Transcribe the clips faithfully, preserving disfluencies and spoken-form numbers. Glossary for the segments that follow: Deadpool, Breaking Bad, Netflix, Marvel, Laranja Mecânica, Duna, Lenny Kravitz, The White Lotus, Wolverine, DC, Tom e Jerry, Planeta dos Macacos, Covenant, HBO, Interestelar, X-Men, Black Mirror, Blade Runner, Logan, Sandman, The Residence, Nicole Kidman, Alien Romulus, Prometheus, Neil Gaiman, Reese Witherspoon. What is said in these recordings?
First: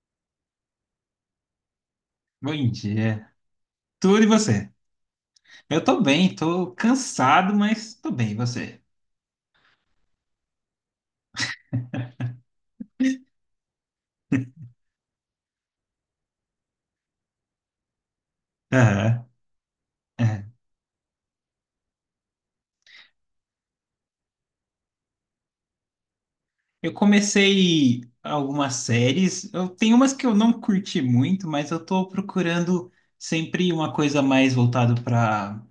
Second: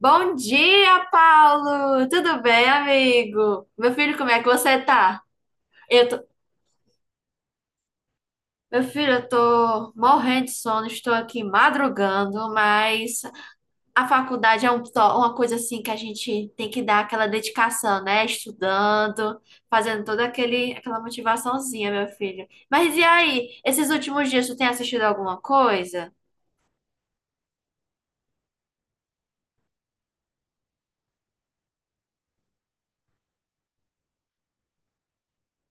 Bom dia, Paulo! Tudo bem, Bom dia. amigo? Meu filho, Tudo e como é que você? você tá? Eu tô Eu tô... bem, tô cansado, mas tô bem, e Meu você? filho, eu tô morrendo de sono, estou aqui madrugando, mas a faculdade é um to- uma coisa assim que a gente tem que dar aquela dedicação, né? Aham, Estudando, fazendo toda é. aquele... aquela motivaçãozinha, meu filho. Mas e aí, esses últimos dias, tu tem assistido alguma coisa? Eu comecei algumas séries. Eu tenho umas que eu não curti muito, mas eu tô procurando sempre uma coisa mais voltada para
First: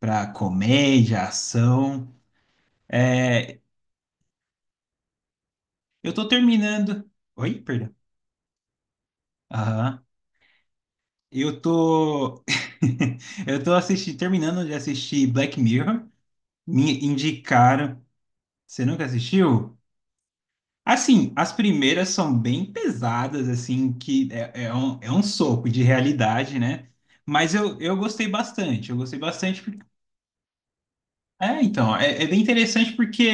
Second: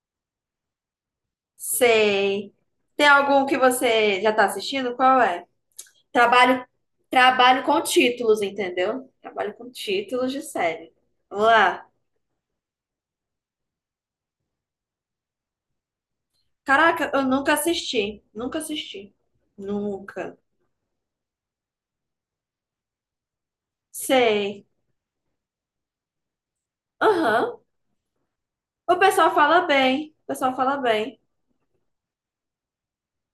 para comédia, ação. Sei. Tem algum que É, você já tá assistindo? Qual é? eu tô Trabalho, terminando. Oi, trabalho com perdão. títulos, entendeu? Trabalho com Aham. títulos de série. Vamos Eu lá. tô Eu tô assistindo, terminando de assistir Black Mirror. Me Caraca, eu nunca indicaram. assisti. Nunca Você nunca assisti. assistiu? Nunca. Assim, as primeiras são bem pesadas, assim, que é, Sei. é um, é um soco de realidade, né? Mas Aham. eu, eu gostei bastante, O eu gostei pessoal fala bastante bem. O pessoal fala bem. é, então, é, é bem interessante porque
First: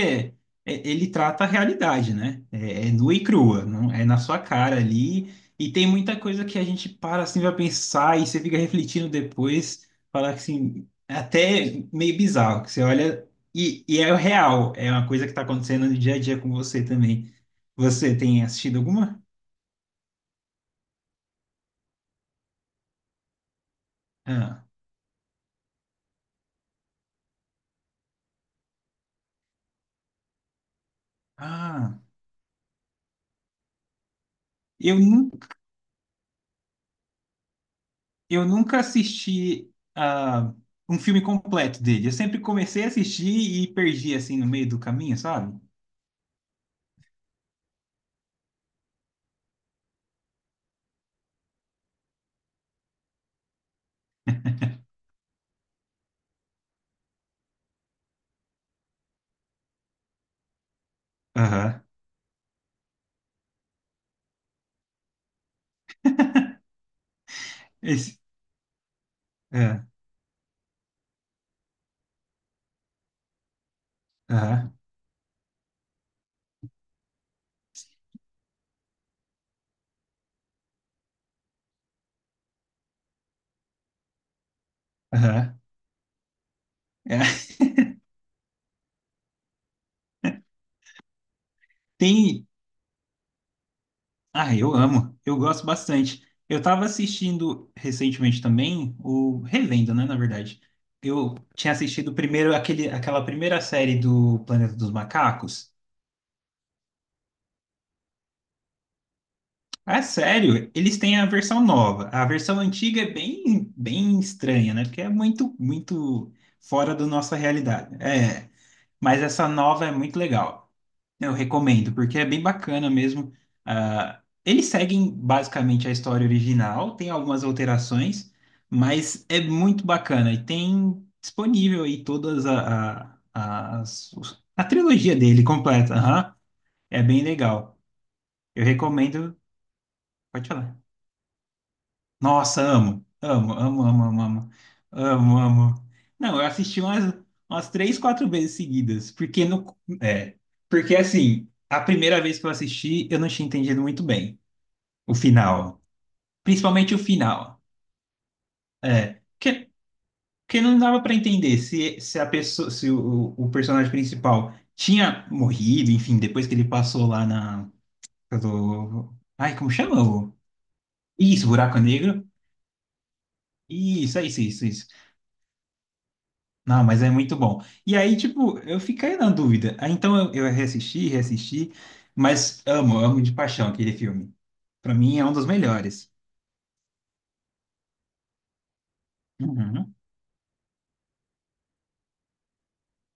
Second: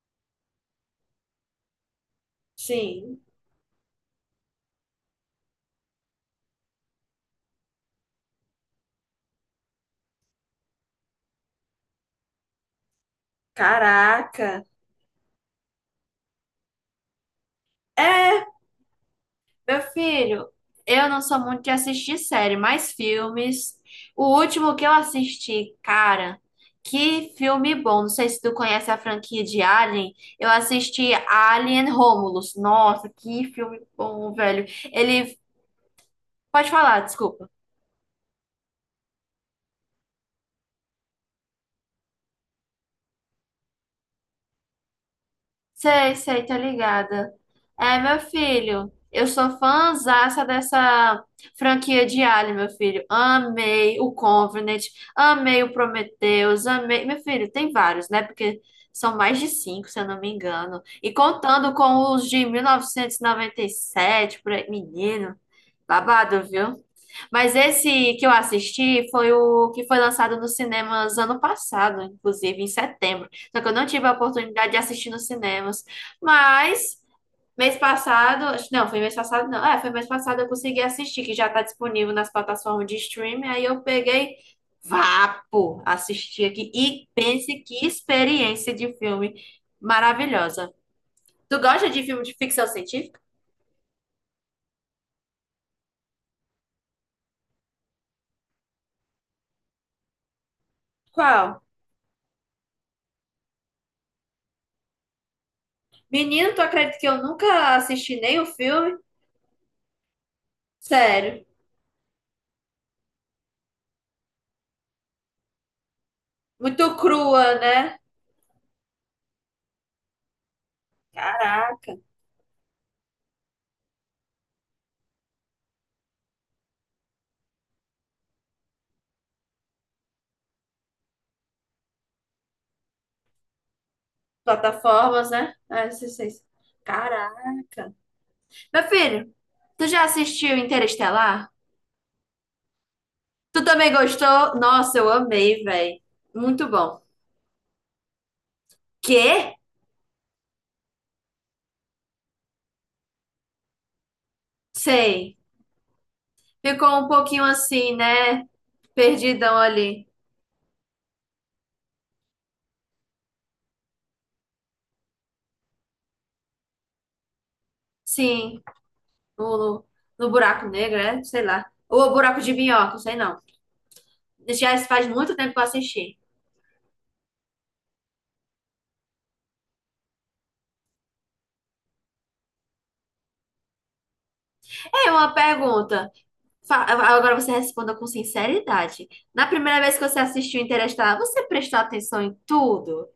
é- ele trata a realidade, né? É, é nua Sim. e crua, não é na sua cara ali. E tem muita coisa que a gente para assim, vai pensar e você fica refletindo depois, falar que, assim, é até meio bizarro, que você olha e, e é o Caraca. real, é uma coisa que está acontecendo no dia a dia com você também. Você tem É. assistido alguma? Meu filho, eu não sou muito de assistir série, mas filmes. O Ah, último que eu assisti, cara, que filme bom. Não sei se tu conhece a franquia de Alien. Eu assisti Alien ah, Romulus. Nossa, que filme bom, velho. eu Ele. nunca. Pode falar, desculpa. Eu nunca assisti ah, um filme completo dele. Eu sempre comecei a assistir e perdi assim no meio do caminho, sabe? Sei, sei, tá ligada. É, meu filho, eu sou fãzaça dessa franquia de Alien, meu filho. Amei o Covenant, amei o Prometheus, amei. Meu filho, tem vários, né? Porque são mais de cinco, se eu não me engano. E contando Aham. com os de mil novecentos e noventa e sete, por aí, menino, babado, viu? Mas esse Esse. que eu assisti foi o É, que foi lançado nos cinemas ano passado, inclusive em setembro. Só que eu não tive a oportunidade aham. de assistir nos cinemas. Mas mês passado, acho- não, foi mês passado, não. É, foi mês passado eu consegui assistir, que já está disponível nas plataformas de streaming. Aí eu peguei, Aham. vapo, assisti aqui e É. pense que experiência de filme maravilhosa. Tu gosta de filme de Tem. ficção científica? Ah, eu amo. Eu gosto bastante. Eu tava assistindo recentemente também, o revendo, né, na verdade. Eu Qual? tinha assistido primeiro aquele, aquela primeira série do Planeta dos Macacos. Menino, tu acredita que eu nunca assisti nem o filme? Ah, sério? Eles têm a Sério. versão nova. A versão antiga é bem, bem estranha, né? Porque é muito, muito fora Muito da nossa crua, realidade. né? É, mas essa nova é muito legal. Eu recomendo, Caraca. porque é bem bacana mesmo. Ah, eles seguem basicamente a história original, tem algumas alterações, mas é muito bacana. E tem disponível aí todas a, a, as- os- a trilogia Plataformas, dele né? Ah, completa. sei, sei. Aham. Sei. É bem legal. Caraca. Eu Meu filho, recomendo. tu já Pode assistiu falar. Interestelar? Nossa, amo, amo, Tu amo, também amo, amo, amo, gostou? Nossa, eu amo, amei, amo. velho. Não, eu Muito assisti bom. umas, umas três, quatro vezes seguidas, porque Quê? no, é, porque assim, a primeira vez que eu assisti, eu não tinha entendido muito bem o Sei. final, Ficou principalmente o um pouquinho final, assim, né? é, Perdidão que, ali. que não dava para entender se, se a pessoa, se o, o personagem principal tinha morrido, enfim, depois que ele passou lá na, Sim, do, ai, como no, chama? no, o- buraco negro, né? Sei Isso, lá. buraco Ou o negro. buraco de minhoca, sei não. Isso, é isso, é isso, é Já isso. faz muito tempo que eu assisti. Não, mas é muito bom. E aí, tipo, eu fiquei na dúvida. Aí, então eu, eu reassisti, reassisti, mas amo, amo de paixão aquele filme. Pra É mim é uma um dos pergunta. melhores. Fa- Agora você responda com sinceridade. Na primeira Uhum. vez que você assistiu Interestelar, você prestou atenção em tudo?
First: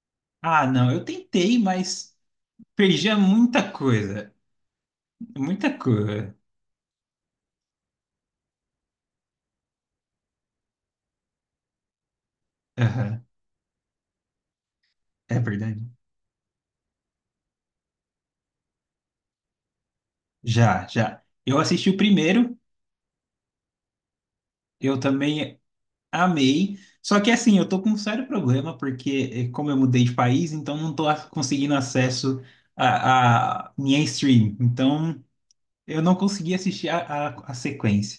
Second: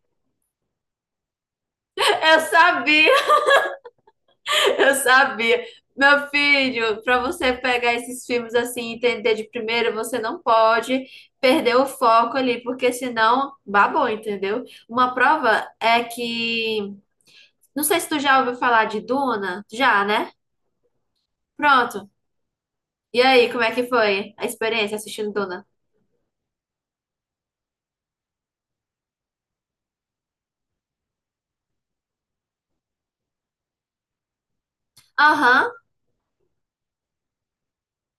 Ah, não, eu tentei, mas Eu sabia, perdia muita coisa. eu sabia. Muita Meu coisa. filho, para você pegar esses filmes assim e entender de primeiro, você não pode perder o foco ali, porque Aham, senão babou, entendeu? Uma é prova verdade. é que. Não sei se tu já ouviu falar de Duna. Já, né? Já, já. Eu assisti o Pronto. primeiro, E aí, como é que foi a experiência eu assistindo Duna? também amei. Só que assim, eu tô com um sério problema, porque eh, como eu mudei de país, então não tô a- conseguindo acesso a, a minha stream. Então. Aham. Eu não consegui assistir a, a, a sequência.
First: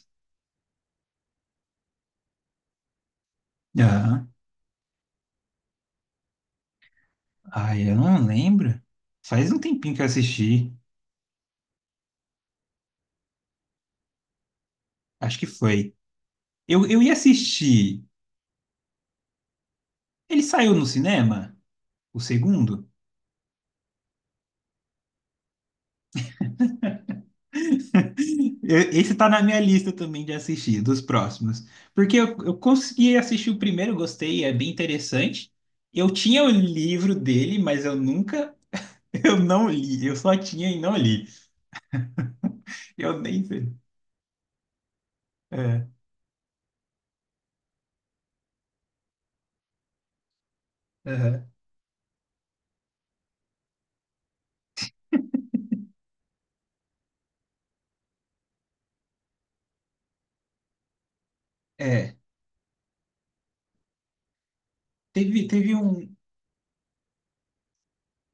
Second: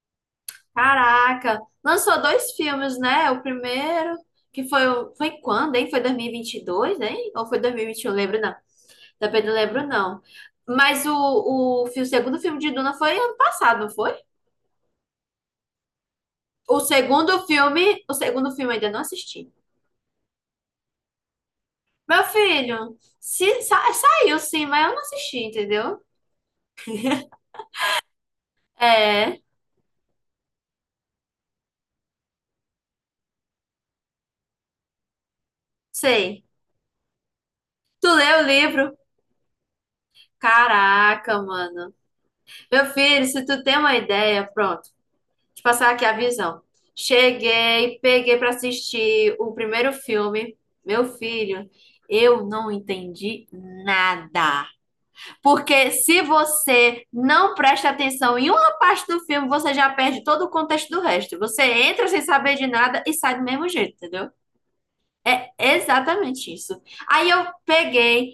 Caraca, lançou dois filmes, né? O primeiro, Ah, que foi, o- foi quando, hein? Foi dois mil e vinte e dois, hein? Ou foi ai, eu dois mil e vinte e um? não Lembro não. lembro. Também Faz não um lembro tempinho que eu não. assisti. Mas o, o, fi- o segundo filme de Duna foi ano passado, não foi? Acho que foi. O Eu, eu ia segundo assistir. filme, o segundo filme eu ainda não assisti. Ele saiu no cinema? O Meu segundo? filho, se, sa- saiu sim, mas eu não assisti, entendeu? Eu- Esse tá É, na minha lista também de assistir, dos próximos. Porque eu, eu consegui assistir o primeiro, gostei, é bem interessante. Eu sei. tinha o livro dele, mas eu Tu leu o nunca, livro? eu não li. Eu só tinha e não li. Caraca, mano. Meu Eu filho, nem se tu sei. tem uma ideia, pronto. Te É, passar aqui a visão. Cheguei, peguei para assistir o primeiro filme, meu aham. filho. Eu não entendi nada. Porque se você não presta atenção em uma parte do filme, você já perde todo o contexto do resto. Você entra É, sem saber de nada e sai do mesmo jeito, entendeu? teve, É teve um. exatamente isso. Aí eu peguei,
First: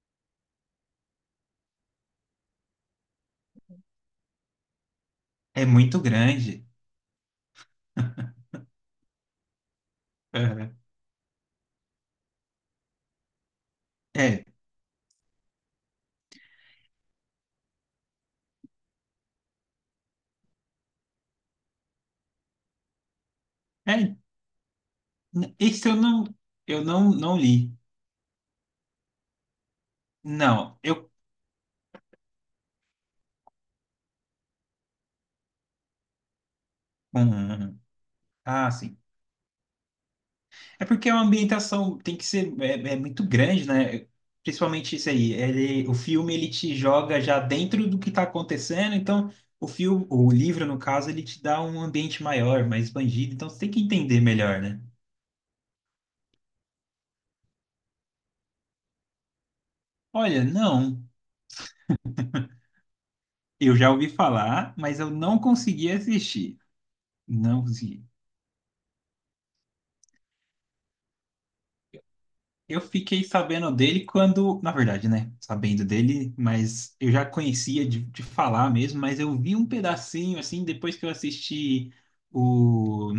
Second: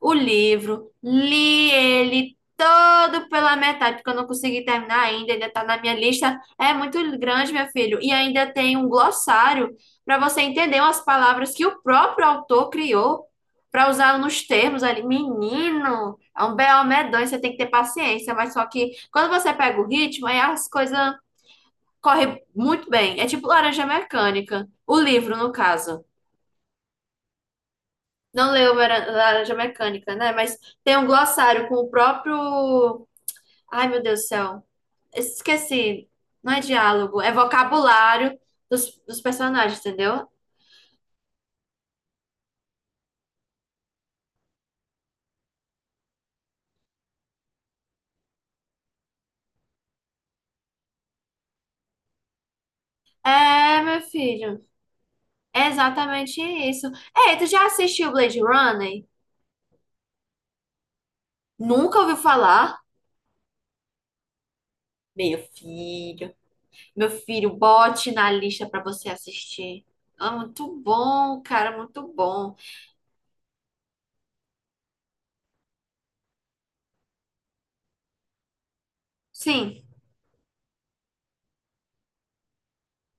o livro, li ele todo pela metade, porque eu não consegui terminar ainda, ainda está É na minha muito lista. grande. É muito grande, meu filho, e ainda tem um glossário para você Aham. entender umas palavras que o próprio autor criou para usar É, nos termos ali. Menino, é um B O medonho, você tem que ter paciência, mas só que quando você pega o ritmo, aí as coisas correm muito bem. É tipo Laranja é, Mecânica, o livro, no isso eu caso. não, eu não, não li. Não leu Mara- Laranja Mecânica, né? Mas Não, tem um eu. glossário com o próprio. Ai, meu Deus do céu. Esqueci. Não é diálogo, é Hum, vocabulário ah, dos, sim. dos personagens, entendeu? É porque a ambientação tem que ser é, é muito grande, né? Principalmente isso aí. Ele, o filme ele te joga já dentro do que está acontecendo, então o filme, o livro no caso, ele te dá um ambiente maior, mais expandido, então você tem É, que meu entender filho. melhor, né? É exatamente isso. Ei, tu já assistiu Blade Runner? Olha, não, Nunca ouviu falar? eu já ouvi falar, mas eu Meu não consegui filho. assistir. Meu filho, Não consegui. bote na lista pra você assistir. É muito bom, cara, muito bom. Eu fiquei sabendo dele quando, na verdade, né? Sabendo dele, mas eu já conhecia de, de falar mesmo, mas eu vi um Sim, pedacinho assim depois que eu assisti o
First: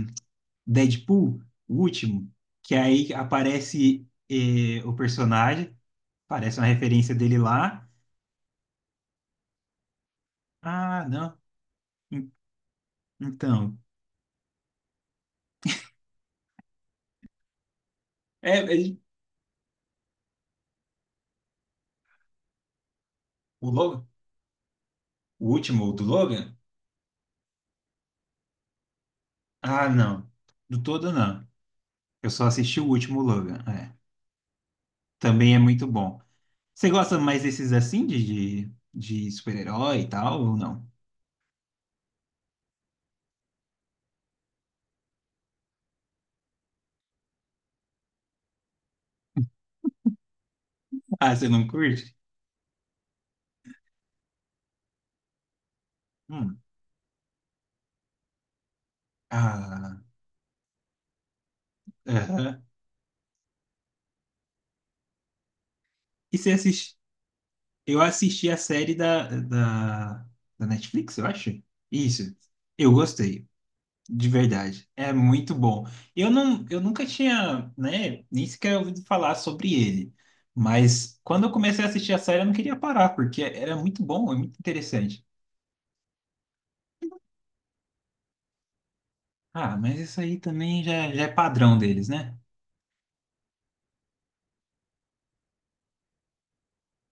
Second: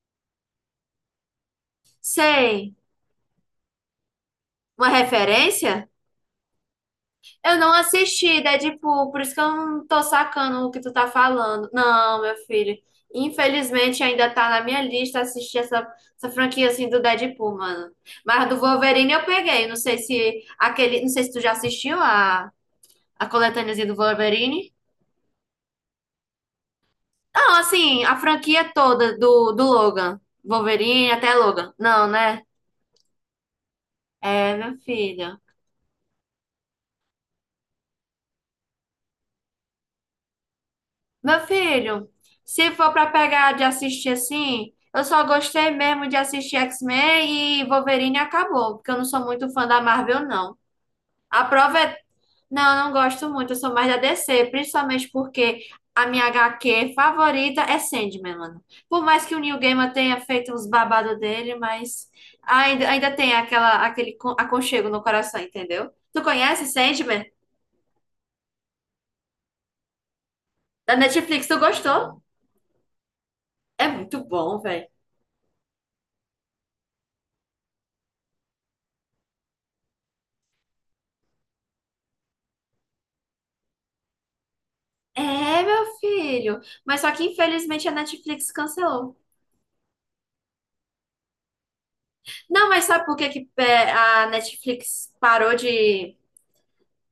Deadpool, o último, que sei. aí aparece eh, Uma o personagem, referência? aparece uma referência dele Eu não lá. assisti, Deadpool, por isso que eu não tô sacando o que tu Ah, tá não. falando. Não, en- meu filho. Então, Infelizmente ainda tá na minha lista assistir essa, essa franquia assim do Deadpool, mano. Mas do é, ele- Wolverine eu peguei. Não sei se aquele. Não sei se tu já assistiu a, a o coletâneazinha do Logan, Wolverine. o último do Logan? Não, assim, a franquia toda do, do Ah, Logan. não. Do Wolverine todo até não. Logan. Não, Eu né? só assisti o último Logan. É. É, meu filho. Também é muito bom. Você gosta mais desses assim, de, de, de super-herói e tal, ou não? Meu filho, se for pra pegar de assistir assim, eu só gostei mesmo de assistir X-Men e Wolverine e acabou, porque eu não sou muito fã da Marvel, não. Ah, A você não prova é. curte? Não, eu não gosto muito, eu sou mais da D C, principalmente porque a minha Hum. H Q favorita é Sandman, mano. Por mais que o Neil Gaiman Ah, tenha feito uns babados dele, mas aham. ainda, ainda tem aquela, aquele con- aconchego no coração, entendeu? Tu E você conhece assiste? Sandman? Eu assisti a série da, da, da Da Netflix, eu Netflix, tu acho. gostou? Isso. Eu gostei, É muito de bom, velho. verdade. É muito bom. Eu não, eu nunca tinha, né, nem sequer ouvido falar sobre ele. Mas quando eu comecei a assistir a série, eu não queria parar, porque era muito bom, é muito interessante. É, meu filho. Mas só que infelizmente a Netflix cancelou. Ah, mas isso aí também já, já é padrão deles, né? Não, mas sabe por que que é, a Netflix parou de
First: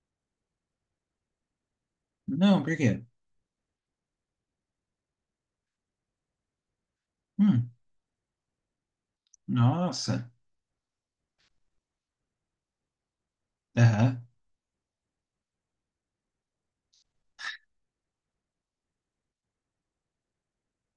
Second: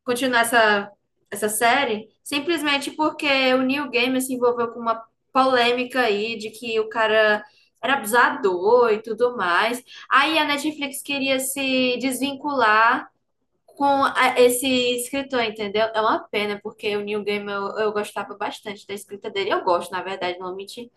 continuar essa, essa série? Não, por Simplesmente quê? porque o Neil Gaiman se envolveu com uma polêmica aí de que o cara Hum, era abusador e tudo mais. nossa. Aí a Netflix queria se desvincular com Aham. a- esse escritor, entendeu? É uma pena, porque o Neil Gaiman eu, eu gostava bastante da escrita dele. Eu gosto, na verdade, não vou mentir.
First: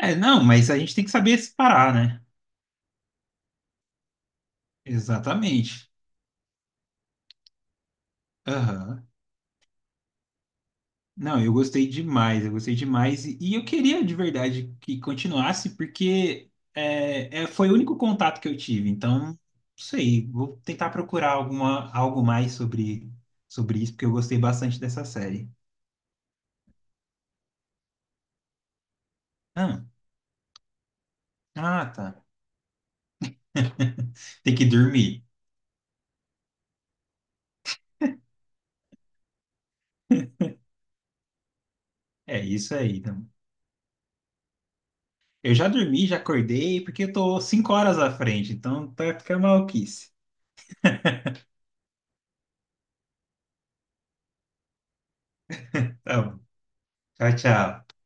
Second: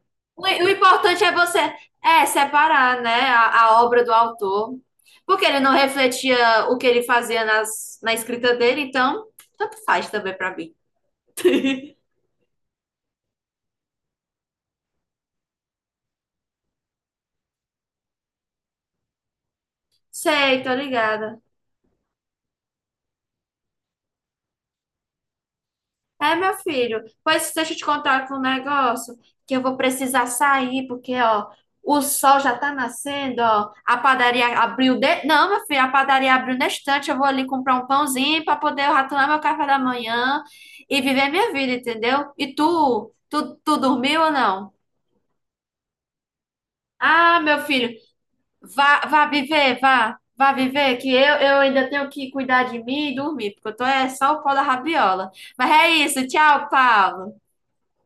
É, O, não, o mas a gente tem que importante é saber você separar, né? é separar, né, a, a obra do autor, porque ele não Exatamente. refletia o que ele fazia nas, na escrita dele, Aham. então tanto faz também pra mim. Não, eu gostei demais, eu gostei demais. E, e eu queria de verdade que continuasse, porque é, é, foi o único contato que eu tive. Então, não sei, vou Sei, tô tentar procurar ligada. alguma, algo mais sobre, sobre isso, porque eu gostei bastante dessa série. É, meu filho. Pois deixa eu te contar aqui um negócio que eu vou Ah, precisar sair, porque, ó, ah, o tá. sol já tá nascendo, ó. A padaria Tem que abriu dormir. de... Não, meu filho, a padaria abriu na estante. Eu vou ali comprar um pãozinho para poder ratonar meu café da manhã e viver minha vida, entendeu? É E isso aí. tu, tu, tu dormiu ou não? Eu já dormi, já acordei, porque eu Ah, tô meu cinco filho, horas à frente, então vá, tá, vá fica viver, maluquice. vá, vá viver, que eu, eu ainda tenho que cuidar de mim e dormir, porque eu tô é só o pó da rabiola. Mas é Tá isso, bom. tchau, Tchau, Paulo. tchau.